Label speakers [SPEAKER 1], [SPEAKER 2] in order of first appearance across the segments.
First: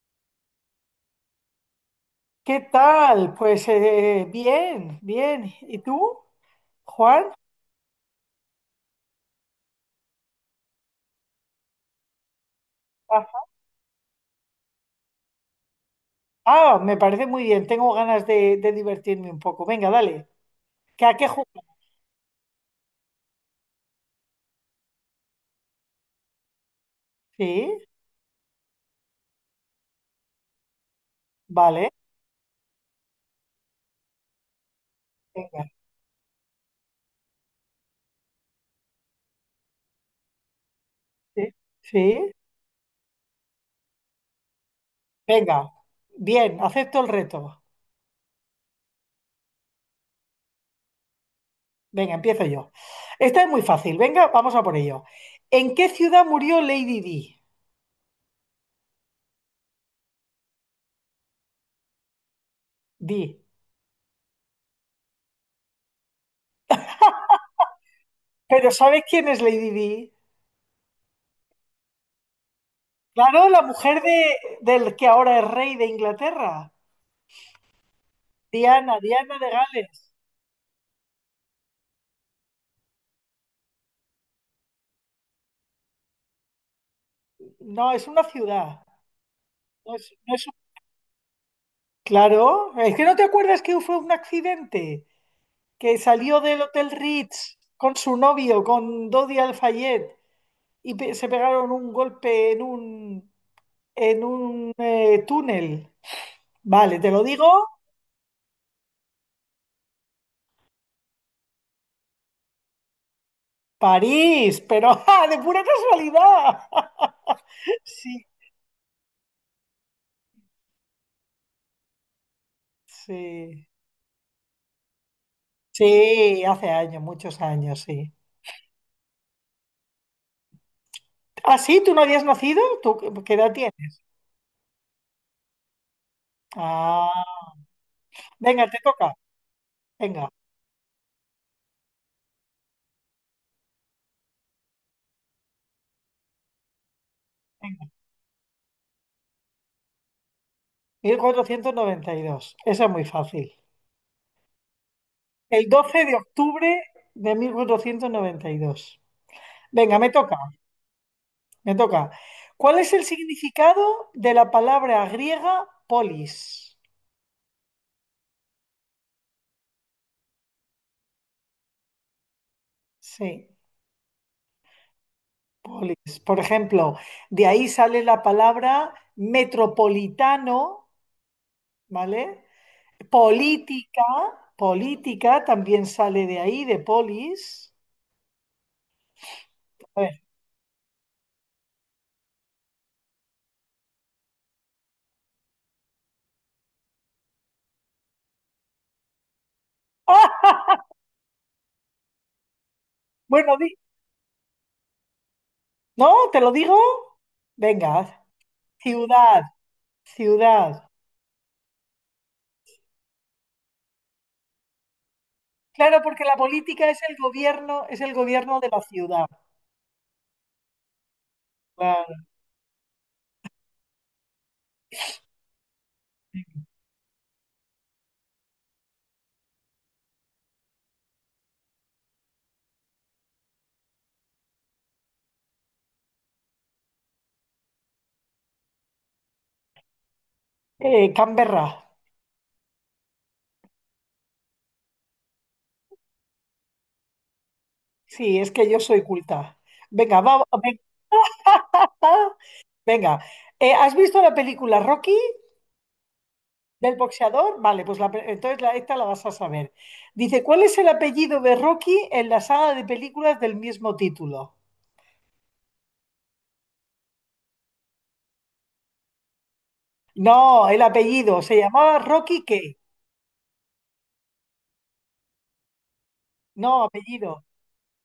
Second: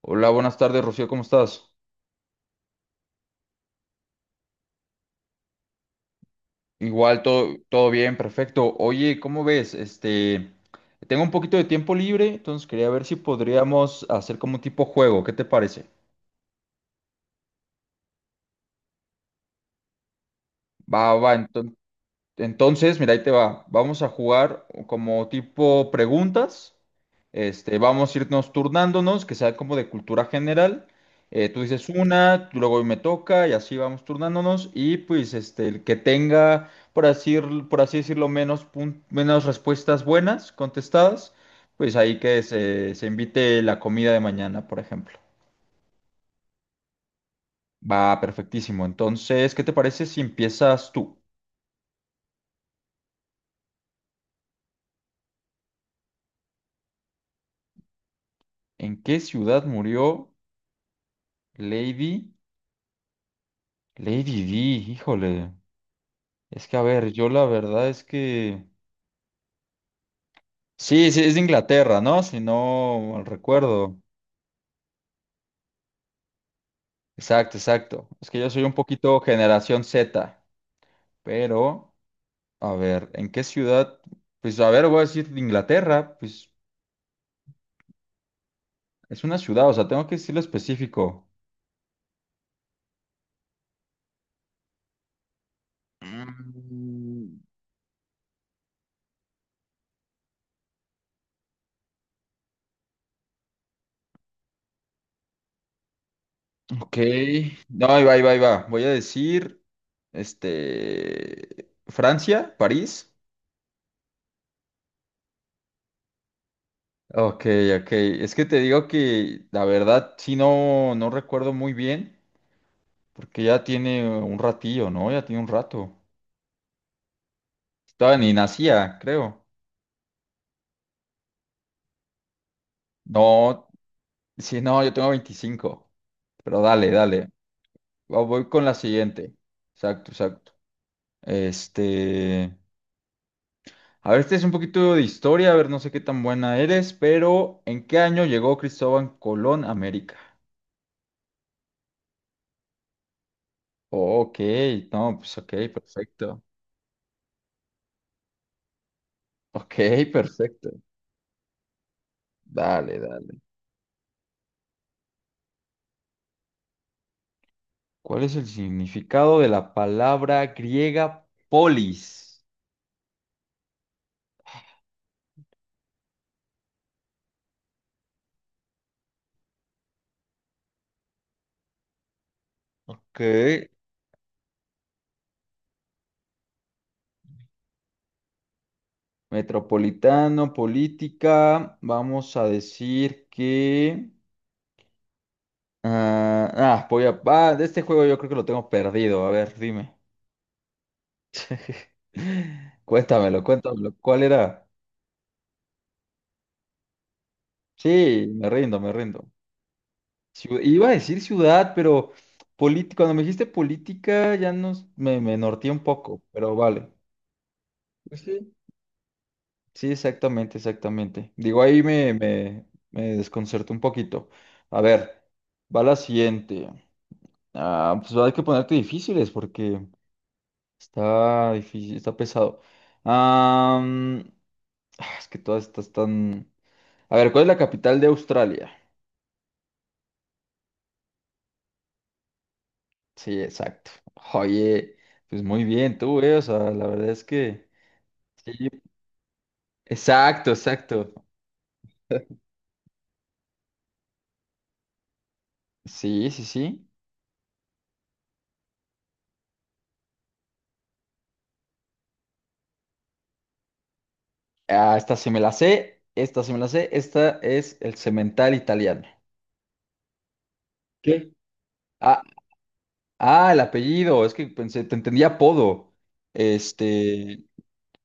[SPEAKER 1] Hola, buenas tardes, Rocío, ¿cómo estás?
[SPEAKER 2] ¿Qué tal? Pues bien, bien. ¿Y tú,
[SPEAKER 1] Igual,
[SPEAKER 2] Juan?
[SPEAKER 1] todo bien, perfecto. Oye, ¿cómo ves? Tengo un poquito de tiempo libre, entonces quería ver si
[SPEAKER 2] Ah,
[SPEAKER 1] podríamos hacer como un tipo juego, ¿qué te parece?
[SPEAKER 2] ah, me parece muy bien. Tengo ganas de divertirme un poco. Venga, dale. ¿Qué?
[SPEAKER 1] Va,
[SPEAKER 2] ¿A qué
[SPEAKER 1] va,
[SPEAKER 2] jugar?
[SPEAKER 1] entonces. Entonces, mira, ahí te va. Vamos a jugar como tipo preguntas.
[SPEAKER 2] Sí,
[SPEAKER 1] Vamos a irnos turnándonos, que sea como de cultura general. Tú dices
[SPEAKER 2] vale.
[SPEAKER 1] una, luego me toca y así vamos turnándonos. Y pues
[SPEAKER 2] Venga,
[SPEAKER 1] el que tenga, por así decirlo, menos, menos respuestas buenas contestadas,
[SPEAKER 2] sí,
[SPEAKER 1] pues ahí
[SPEAKER 2] sí.
[SPEAKER 1] que se invite la comida de mañana, por ejemplo.
[SPEAKER 2] Venga, bien, acepto el reto.
[SPEAKER 1] Va, perfectísimo. Entonces, ¿qué te parece si empiezas tú?
[SPEAKER 2] Venga, empiezo yo. Esta es muy fácil. Venga, vamos a por ello. ¿En qué ciudad murió Lady Di?
[SPEAKER 1] ¿En qué ciudad murió Lady?
[SPEAKER 2] Di.
[SPEAKER 1] Lady D, híjole. Es que, a ver, yo la verdad es que...
[SPEAKER 2] ¿Pero sabes quién es Lady Di?
[SPEAKER 1] Sí, sí, es de Inglaterra, ¿no? Si no mal
[SPEAKER 2] Claro, la
[SPEAKER 1] recuerdo.
[SPEAKER 2] mujer de, del que ahora es rey de Inglaterra.
[SPEAKER 1] Exacto, exacto. Es que yo soy un
[SPEAKER 2] Diana,
[SPEAKER 1] poquito
[SPEAKER 2] Diana de
[SPEAKER 1] generación
[SPEAKER 2] Gales.
[SPEAKER 1] Z, pero, a ver, ¿en qué ciudad? Pues, a ver, voy a decir de Inglaterra, pues
[SPEAKER 2] No, es una ciudad.
[SPEAKER 1] es una ciudad, o sea,
[SPEAKER 2] No
[SPEAKER 1] tengo
[SPEAKER 2] es,
[SPEAKER 1] que
[SPEAKER 2] no
[SPEAKER 1] decirlo
[SPEAKER 2] es un-
[SPEAKER 1] específico.
[SPEAKER 2] Claro, es que no te acuerdas que fue un accidente, que salió del Hotel
[SPEAKER 1] Mm.
[SPEAKER 2] Ritz con su novio, con Dodi Al-Fayed, y se pegaron un golpe en un túnel.
[SPEAKER 1] Ok.
[SPEAKER 2] Vale, te lo digo,
[SPEAKER 1] No, ahí va, ahí va, ahí va. Voy a decir, Francia, París.
[SPEAKER 2] París, pero ¡ja!, de pura casualidad.
[SPEAKER 1] Ok, ok.
[SPEAKER 2] Sí,
[SPEAKER 1] Es que te digo que la verdad sí no recuerdo muy bien, porque ya
[SPEAKER 2] sí.
[SPEAKER 1] tiene un ratillo, ¿no? Ya tiene un rato.
[SPEAKER 2] Sí, hace años, muchos años, sí.
[SPEAKER 1] Estaba ni nacía, creo.
[SPEAKER 2] Ah, sí, ¿tú no habías nacido? ¿Tú qué edad
[SPEAKER 1] No,
[SPEAKER 2] tienes?
[SPEAKER 1] sí, no, yo tengo 25. Pero dale, dale.
[SPEAKER 2] Ah,
[SPEAKER 1] Voy con
[SPEAKER 2] venga,
[SPEAKER 1] la
[SPEAKER 2] te toca.
[SPEAKER 1] siguiente. Exacto,
[SPEAKER 2] Venga.
[SPEAKER 1] exacto. Este. A ver, este es un poquito de historia, a ver, no sé qué tan buena eres, pero ¿en qué año llegó Cristóbal Colón a América?
[SPEAKER 2] 1492. Eso es muy fácil.
[SPEAKER 1] Ok, no, pues ok,
[SPEAKER 2] El doce de
[SPEAKER 1] perfecto.
[SPEAKER 2] octubre de mil cuatrocientos noventa y dos
[SPEAKER 1] Ok,
[SPEAKER 2] Venga, me toca,
[SPEAKER 1] perfecto.
[SPEAKER 2] me toca. ¿Cuál es
[SPEAKER 1] Dale,
[SPEAKER 2] el
[SPEAKER 1] dale.
[SPEAKER 2] significado de la palabra griega polis?
[SPEAKER 1] ¿Cuál es el significado de la palabra griega polis?
[SPEAKER 2] Sí, polis. Por ejemplo, de ahí sale la palabra metropolitano, ¿vale?
[SPEAKER 1] Ok.
[SPEAKER 2] Política, política también sale de ahí, de polis. A ver.
[SPEAKER 1] Metropolitano, política. Vamos a decir que... voy a... ah, de este juego yo creo que lo tengo perdido. A ver, dime.
[SPEAKER 2] ¡Ah!
[SPEAKER 1] Cuéntamelo,
[SPEAKER 2] Bueno,
[SPEAKER 1] cuéntamelo. ¿Cuál era?
[SPEAKER 2] ¿no? ¿Te lo digo? Venga,
[SPEAKER 1] Sí, me rindo, me rindo.
[SPEAKER 2] Ciudad,
[SPEAKER 1] Iba
[SPEAKER 2] ciudad.
[SPEAKER 1] a decir ciudad, pero política, cuando me dijiste política ya me norteé un
[SPEAKER 2] Claro,
[SPEAKER 1] poco,
[SPEAKER 2] porque la
[SPEAKER 1] pero vale.
[SPEAKER 2] política es el
[SPEAKER 1] Pues sí.
[SPEAKER 2] gobierno de la ciudad.
[SPEAKER 1] Sí, exactamente, exactamente. Digo, ahí
[SPEAKER 2] Claro.
[SPEAKER 1] me desconcertó un poquito. A ver, va la siguiente. Ah, pues va a haber que ponerte difíciles porque está difícil, está pesado. Am, es que todas estas están... A ver, ¿cuál es la capital de Australia?
[SPEAKER 2] Canberra.
[SPEAKER 1] Sí, exacto. Oye, pues muy bien tú, eh. O sea, la verdad es que...
[SPEAKER 2] Sí, es
[SPEAKER 1] Sí,
[SPEAKER 2] que yo soy culta. Venga, vamos.
[SPEAKER 1] exacto, exacto.
[SPEAKER 2] Venga. ¿Has visto la película Rocky
[SPEAKER 1] Sí, sí, sí.
[SPEAKER 2] del boxeador? Vale, pues la pe- entonces la- esta la vas a saber. Dice, ¿cuál es el apellido de Rocky en la saga de películas del mismo título?
[SPEAKER 1] Ah, esta sí me la sé, esta sí me la sé, esta es el cemental italiano.
[SPEAKER 2] No, el
[SPEAKER 1] ¿Qué?
[SPEAKER 2] apellido. ¿Se llamaba
[SPEAKER 1] Ah,
[SPEAKER 2] Rocky qué?
[SPEAKER 1] el apellido, es que pensé, te entendía apodo.
[SPEAKER 2] No,
[SPEAKER 1] Este,
[SPEAKER 2] apellido.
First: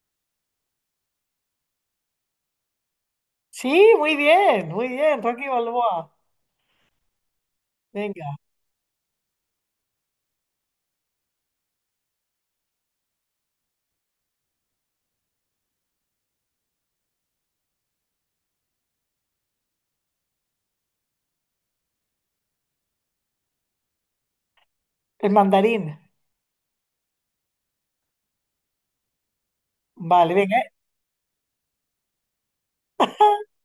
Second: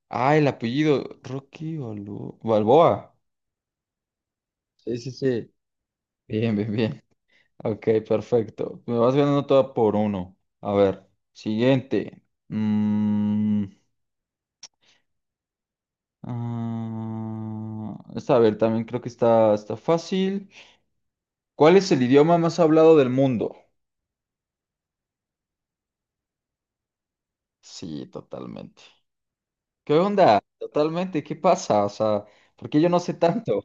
[SPEAKER 1] el apellido, Rocky Balboa.
[SPEAKER 2] Sí, muy
[SPEAKER 1] Sí, sí,
[SPEAKER 2] bien, Rocky
[SPEAKER 1] sí.
[SPEAKER 2] Balboa.
[SPEAKER 1] Bien, bien, bien. Ok,
[SPEAKER 2] Venga,
[SPEAKER 1] perfecto. Me vas ganando toda por uno. A ver, siguiente. Mm, esta, a ver, también creo que está, está fácil. ¿Cuál es el idioma más hablado del mundo?
[SPEAKER 2] el mandarín.
[SPEAKER 1] Sí, totalmente. ¿Qué
[SPEAKER 2] Vale,
[SPEAKER 1] onda?
[SPEAKER 2] venga.
[SPEAKER 1] Totalmente, ¿qué pasa? O sea, ¿por qué yo no sé tanto?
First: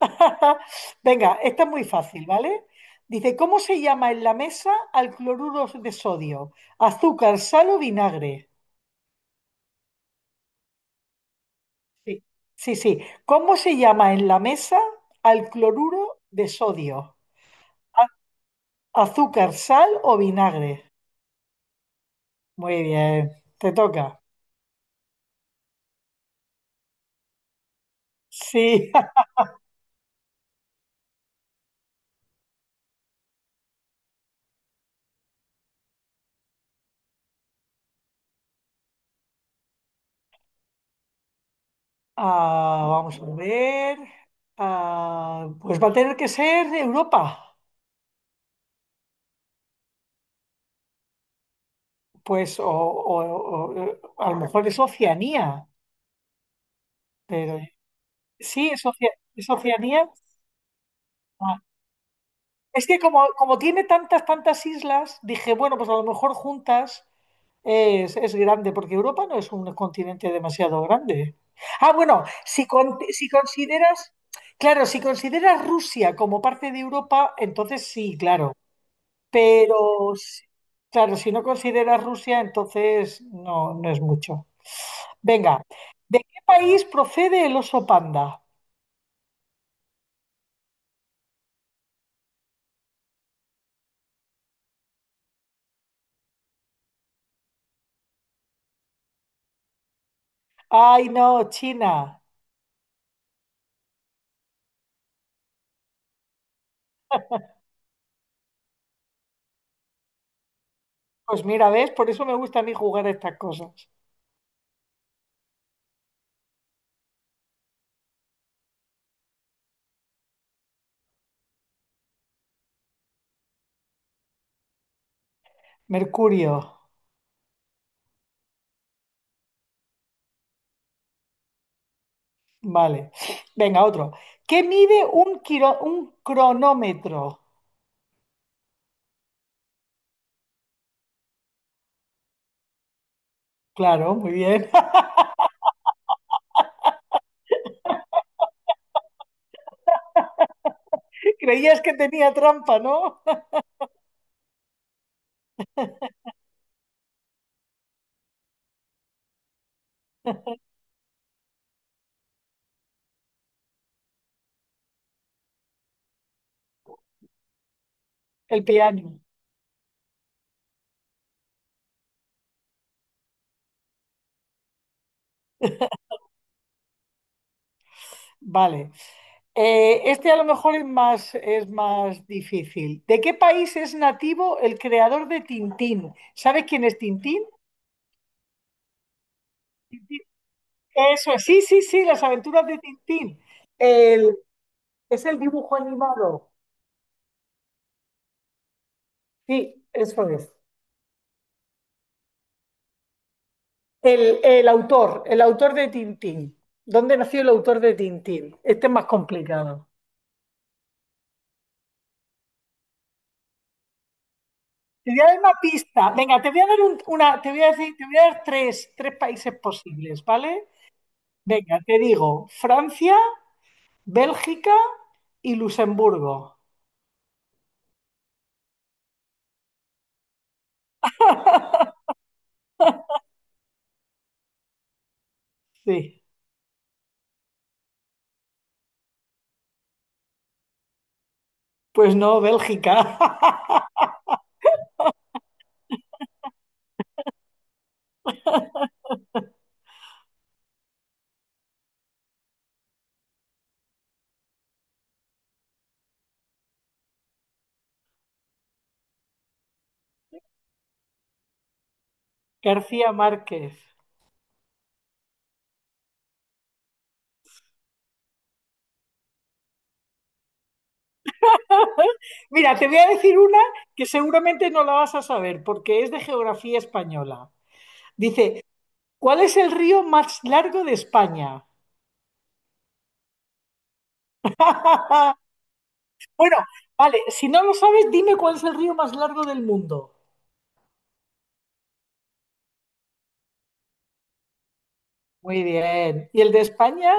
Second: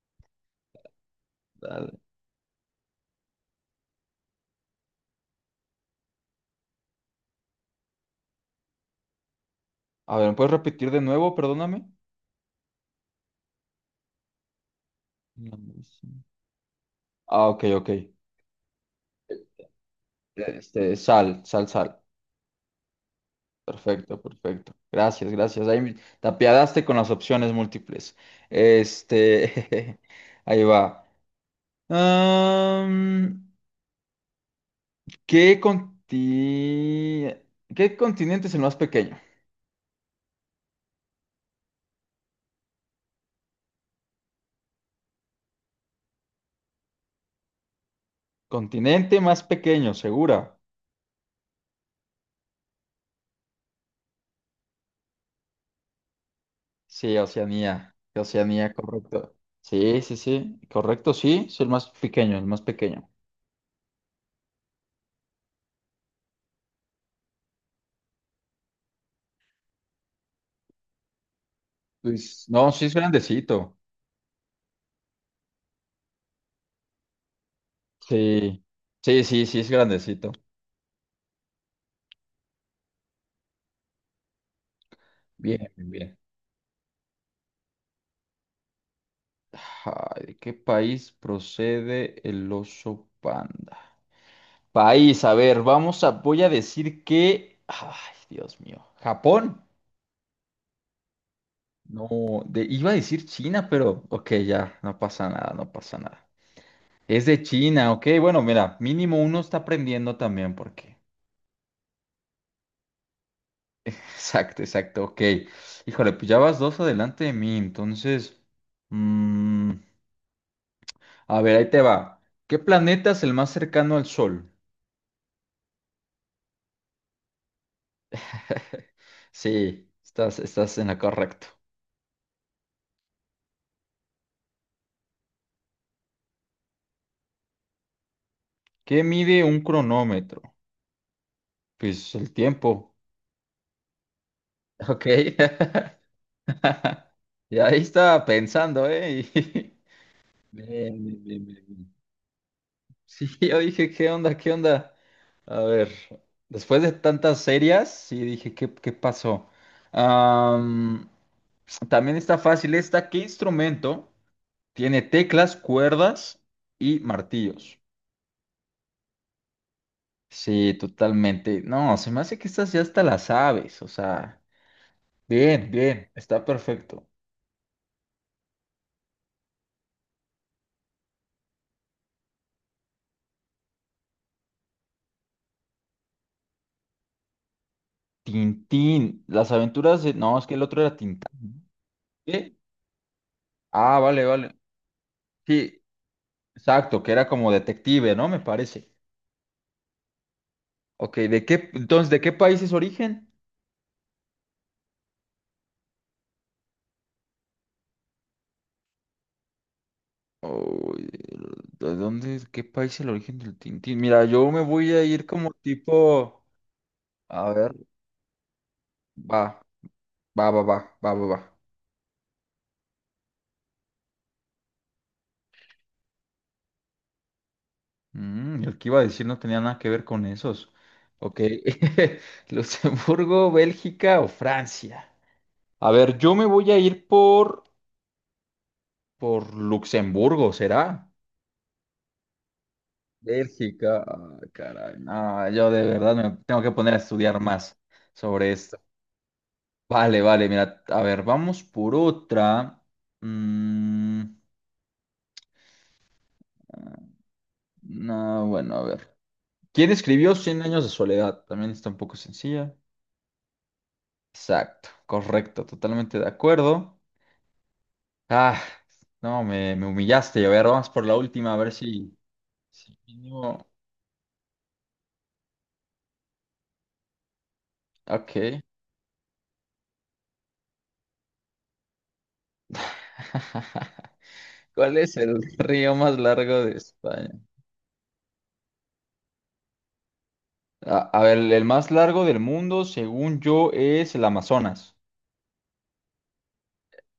[SPEAKER 2] Venga, esta es muy
[SPEAKER 1] Dale.
[SPEAKER 2] fácil, ¿vale? Dice, ¿cómo se llama en la mesa al cloruro de sodio? ¿Azúcar, sal o vinagre?
[SPEAKER 1] A ver, ¿me puedes repetir de nuevo? Perdóname.
[SPEAKER 2] Sí, sí, sí. ¿Cómo se llama en la mesa al
[SPEAKER 1] No, no sé.
[SPEAKER 2] cloruro de sodio?
[SPEAKER 1] Ah, ok, ok.
[SPEAKER 2] A- ¿Azúcar, sal o vinagre?
[SPEAKER 1] Sal, sal, sal.
[SPEAKER 2] Muy bien, te
[SPEAKER 1] Perfecto,
[SPEAKER 2] toca.
[SPEAKER 1] perfecto. Gracias, gracias. Ahí te apiadaste con las opciones múltiples.
[SPEAKER 2] Sí.
[SPEAKER 1] Este, ahí va. Am, ¿qué conti- ¿Qué continente es el más pequeño?
[SPEAKER 2] Ah, vamos a ver. Ah, pues va a tener que ser Europa.
[SPEAKER 1] Continente más pequeño, segura.
[SPEAKER 2] Pues, a lo mejor es Oceanía,
[SPEAKER 1] Sí,
[SPEAKER 2] pero
[SPEAKER 1] Oceanía.
[SPEAKER 2] sí,
[SPEAKER 1] Oceanía, correcto.
[SPEAKER 2] es
[SPEAKER 1] Sí,
[SPEAKER 2] Oceanía.
[SPEAKER 1] sí, sí. Correcto, sí.
[SPEAKER 2] Ah,
[SPEAKER 1] Es el más pequeño, el más
[SPEAKER 2] es que
[SPEAKER 1] pequeño.
[SPEAKER 2] como, como tiene tantas, tantas islas, dije, bueno, pues a lo mejor juntas es grande, porque Europa no es un continente demasiado grande. Ah, bueno,
[SPEAKER 1] Luis. No, sí es
[SPEAKER 2] si
[SPEAKER 1] grandecito.
[SPEAKER 2] consideras, claro, si consideras Rusia como parte de Europa, entonces sí, claro.
[SPEAKER 1] Sí. Sí, sí, sí es
[SPEAKER 2] Pero,
[SPEAKER 1] grandecito.
[SPEAKER 2] si- claro, si no consideras Rusia, entonces no, no es mucho.
[SPEAKER 1] Bien,
[SPEAKER 2] Venga,
[SPEAKER 1] bien, bien.
[SPEAKER 2] ¿de qué país procede el oso panda?
[SPEAKER 1] Ay, ¿de qué país procede el oso panda? País, a ver, voy a decir que, ay, Dios mío, Japón.
[SPEAKER 2] Ay, no, China.
[SPEAKER 1] No, iba a decir China, pero, ok, ya, no pasa nada, no pasa nada. Es de China, ok. Bueno, mira, mínimo uno está aprendiendo también porque.
[SPEAKER 2] Pues mira, ¿ves? Por eso me gusta a mí jugar a estas cosas.
[SPEAKER 1] Exacto, exacto, ok. Híjole, pues ya vas dos adelante de mí, entonces... mm, a ver, ahí te va. ¿Qué planeta es el más cercano al Sol?
[SPEAKER 2] Mercurio.
[SPEAKER 1] Sí, estás en la correcto.
[SPEAKER 2] Vale. Venga, otro. ¿Qué mide un, un cronómetro?
[SPEAKER 1] ¿Qué mide un cronómetro? Pues el tiempo.
[SPEAKER 2] Claro, muy bien.
[SPEAKER 1] Ok. Y ahí estaba pensando, ¿eh? Bien, bien, bien, bien,
[SPEAKER 2] Creías
[SPEAKER 1] bien.
[SPEAKER 2] que tenía trampa, ¿no?
[SPEAKER 1] Sí, yo dije, ¿qué onda? ¿Qué onda? A ver, después de tantas series, sí dije, ¿qué pasó? Am, también está fácil esta. ¿Qué instrumento tiene teclas, cuerdas y martillos?
[SPEAKER 2] El piano.
[SPEAKER 1] Sí, totalmente. No, se me hace que estas ya hasta las sabes. O sea, bien, bien, está perfecto.
[SPEAKER 2] Vale. Este a lo mejor es más difícil. ¿De qué país es nativo el creador de Tintín? ¿Sabes quién es Tintín?
[SPEAKER 1] Tintín, las aventuras de... No, es que el otro era Tintán.
[SPEAKER 2] Eso es,
[SPEAKER 1] ¿No?
[SPEAKER 2] sí, sí, sí, las
[SPEAKER 1] ¿Qué?
[SPEAKER 2] aventuras de Tintín.
[SPEAKER 1] Ah, vale,
[SPEAKER 2] El-
[SPEAKER 1] vale.
[SPEAKER 2] es el dibujo
[SPEAKER 1] Sí,
[SPEAKER 2] animado.
[SPEAKER 1] exacto, que era como detective, ¿no? Me parece.
[SPEAKER 2] Sí, eso es.
[SPEAKER 1] Ok, entonces, ¿de qué país es origen?
[SPEAKER 2] El autor de Tintín. ¿Dónde nació el autor de Tintín? Este es más complicado.
[SPEAKER 1] Uy, ¿qué país es el origen del Tintín? Mira, yo me voy a
[SPEAKER 2] Te voy
[SPEAKER 1] ir
[SPEAKER 2] a dar
[SPEAKER 1] como
[SPEAKER 2] una pista. Venga,
[SPEAKER 1] tipo,
[SPEAKER 2] te voy a dar un- una, te
[SPEAKER 1] a
[SPEAKER 2] voy a
[SPEAKER 1] ver,
[SPEAKER 2] decir, te voy a dar tres, tres
[SPEAKER 1] va,
[SPEAKER 2] países posibles,
[SPEAKER 1] va, va,
[SPEAKER 2] ¿vale?
[SPEAKER 1] va, va.
[SPEAKER 2] Venga, te digo, Francia, Bélgica y Luxemburgo.
[SPEAKER 1] Mm, el que iba a decir no tenía nada que ver con esos. Ok, Luxemburgo, Bélgica o Francia. A ver,
[SPEAKER 2] Sí.
[SPEAKER 1] yo me voy a ir por Luxemburgo, ¿será?
[SPEAKER 2] Pues no, Bélgica.
[SPEAKER 1] Bélgica, ah, caray, no, yo de verdad me tengo que poner a estudiar más sobre esto. Vale, vale, mira, a ver, vamos por otra. Mm, no, bueno, a ver. ¿Quién escribió Cien años de soledad? También está un poco sencilla.
[SPEAKER 2] García Márquez.
[SPEAKER 1] Exacto, correcto, totalmente de acuerdo. Ah, no, me humillaste. A ver, vamos por la última, a ver si...
[SPEAKER 2] Mira, te voy
[SPEAKER 1] si
[SPEAKER 2] a decir una
[SPEAKER 1] mínimo-
[SPEAKER 2] que seguramente no la vas a saber porque es de geografía española.
[SPEAKER 1] Ok.
[SPEAKER 2] Dice, ¿cuál es el río más largo de España?
[SPEAKER 1] ¿Cuál es el río más
[SPEAKER 2] Bueno,
[SPEAKER 1] largo de
[SPEAKER 2] vale,
[SPEAKER 1] España?
[SPEAKER 2] si no lo sabes, dime cuál es el río más largo del mundo.
[SPEAKER 1] A ver, el más largo del mundo, según yo, es el Amazonas.
[SPEAKER 2] Muy bien. ¿Y el de España?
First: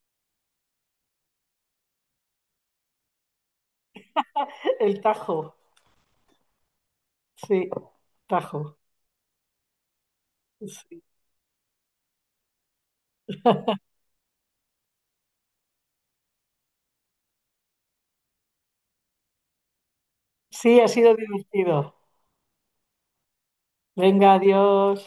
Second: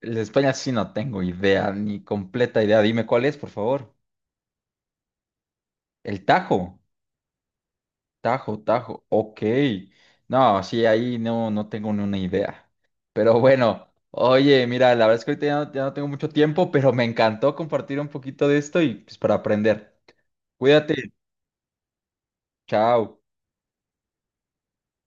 [SPEAKER 1] El de España sí no tengo idea, ni completa idea. Dime cuál es, por favor.
[SPEAKER 2] El Tajo.
[SPEAKER 1] El Tajo.
[SPEAKER 2] Sí,
[SPEAKER 1] Tajo,
[SPEAKER 2] Tajo.
[SPEAKER 1] Tajo. Ok. No, sí,
[SPEAKER 2] Sí,
[SPEAKER 1] ahí no, no tengo ni una idea. Pero bueno, oye, mira, la verdad es que ahorita ya no tengo mucho tiempo, pero me encantó compartir un poquito de esto y pues para aprender.
[SPEAKER 2] sí, ha
[SPEAKER 1] Cuídate.
[SPEAKER 2] sido divertido.
[SPEAKER 1] Chao.
[SPEAKER 2] Venga, adiós.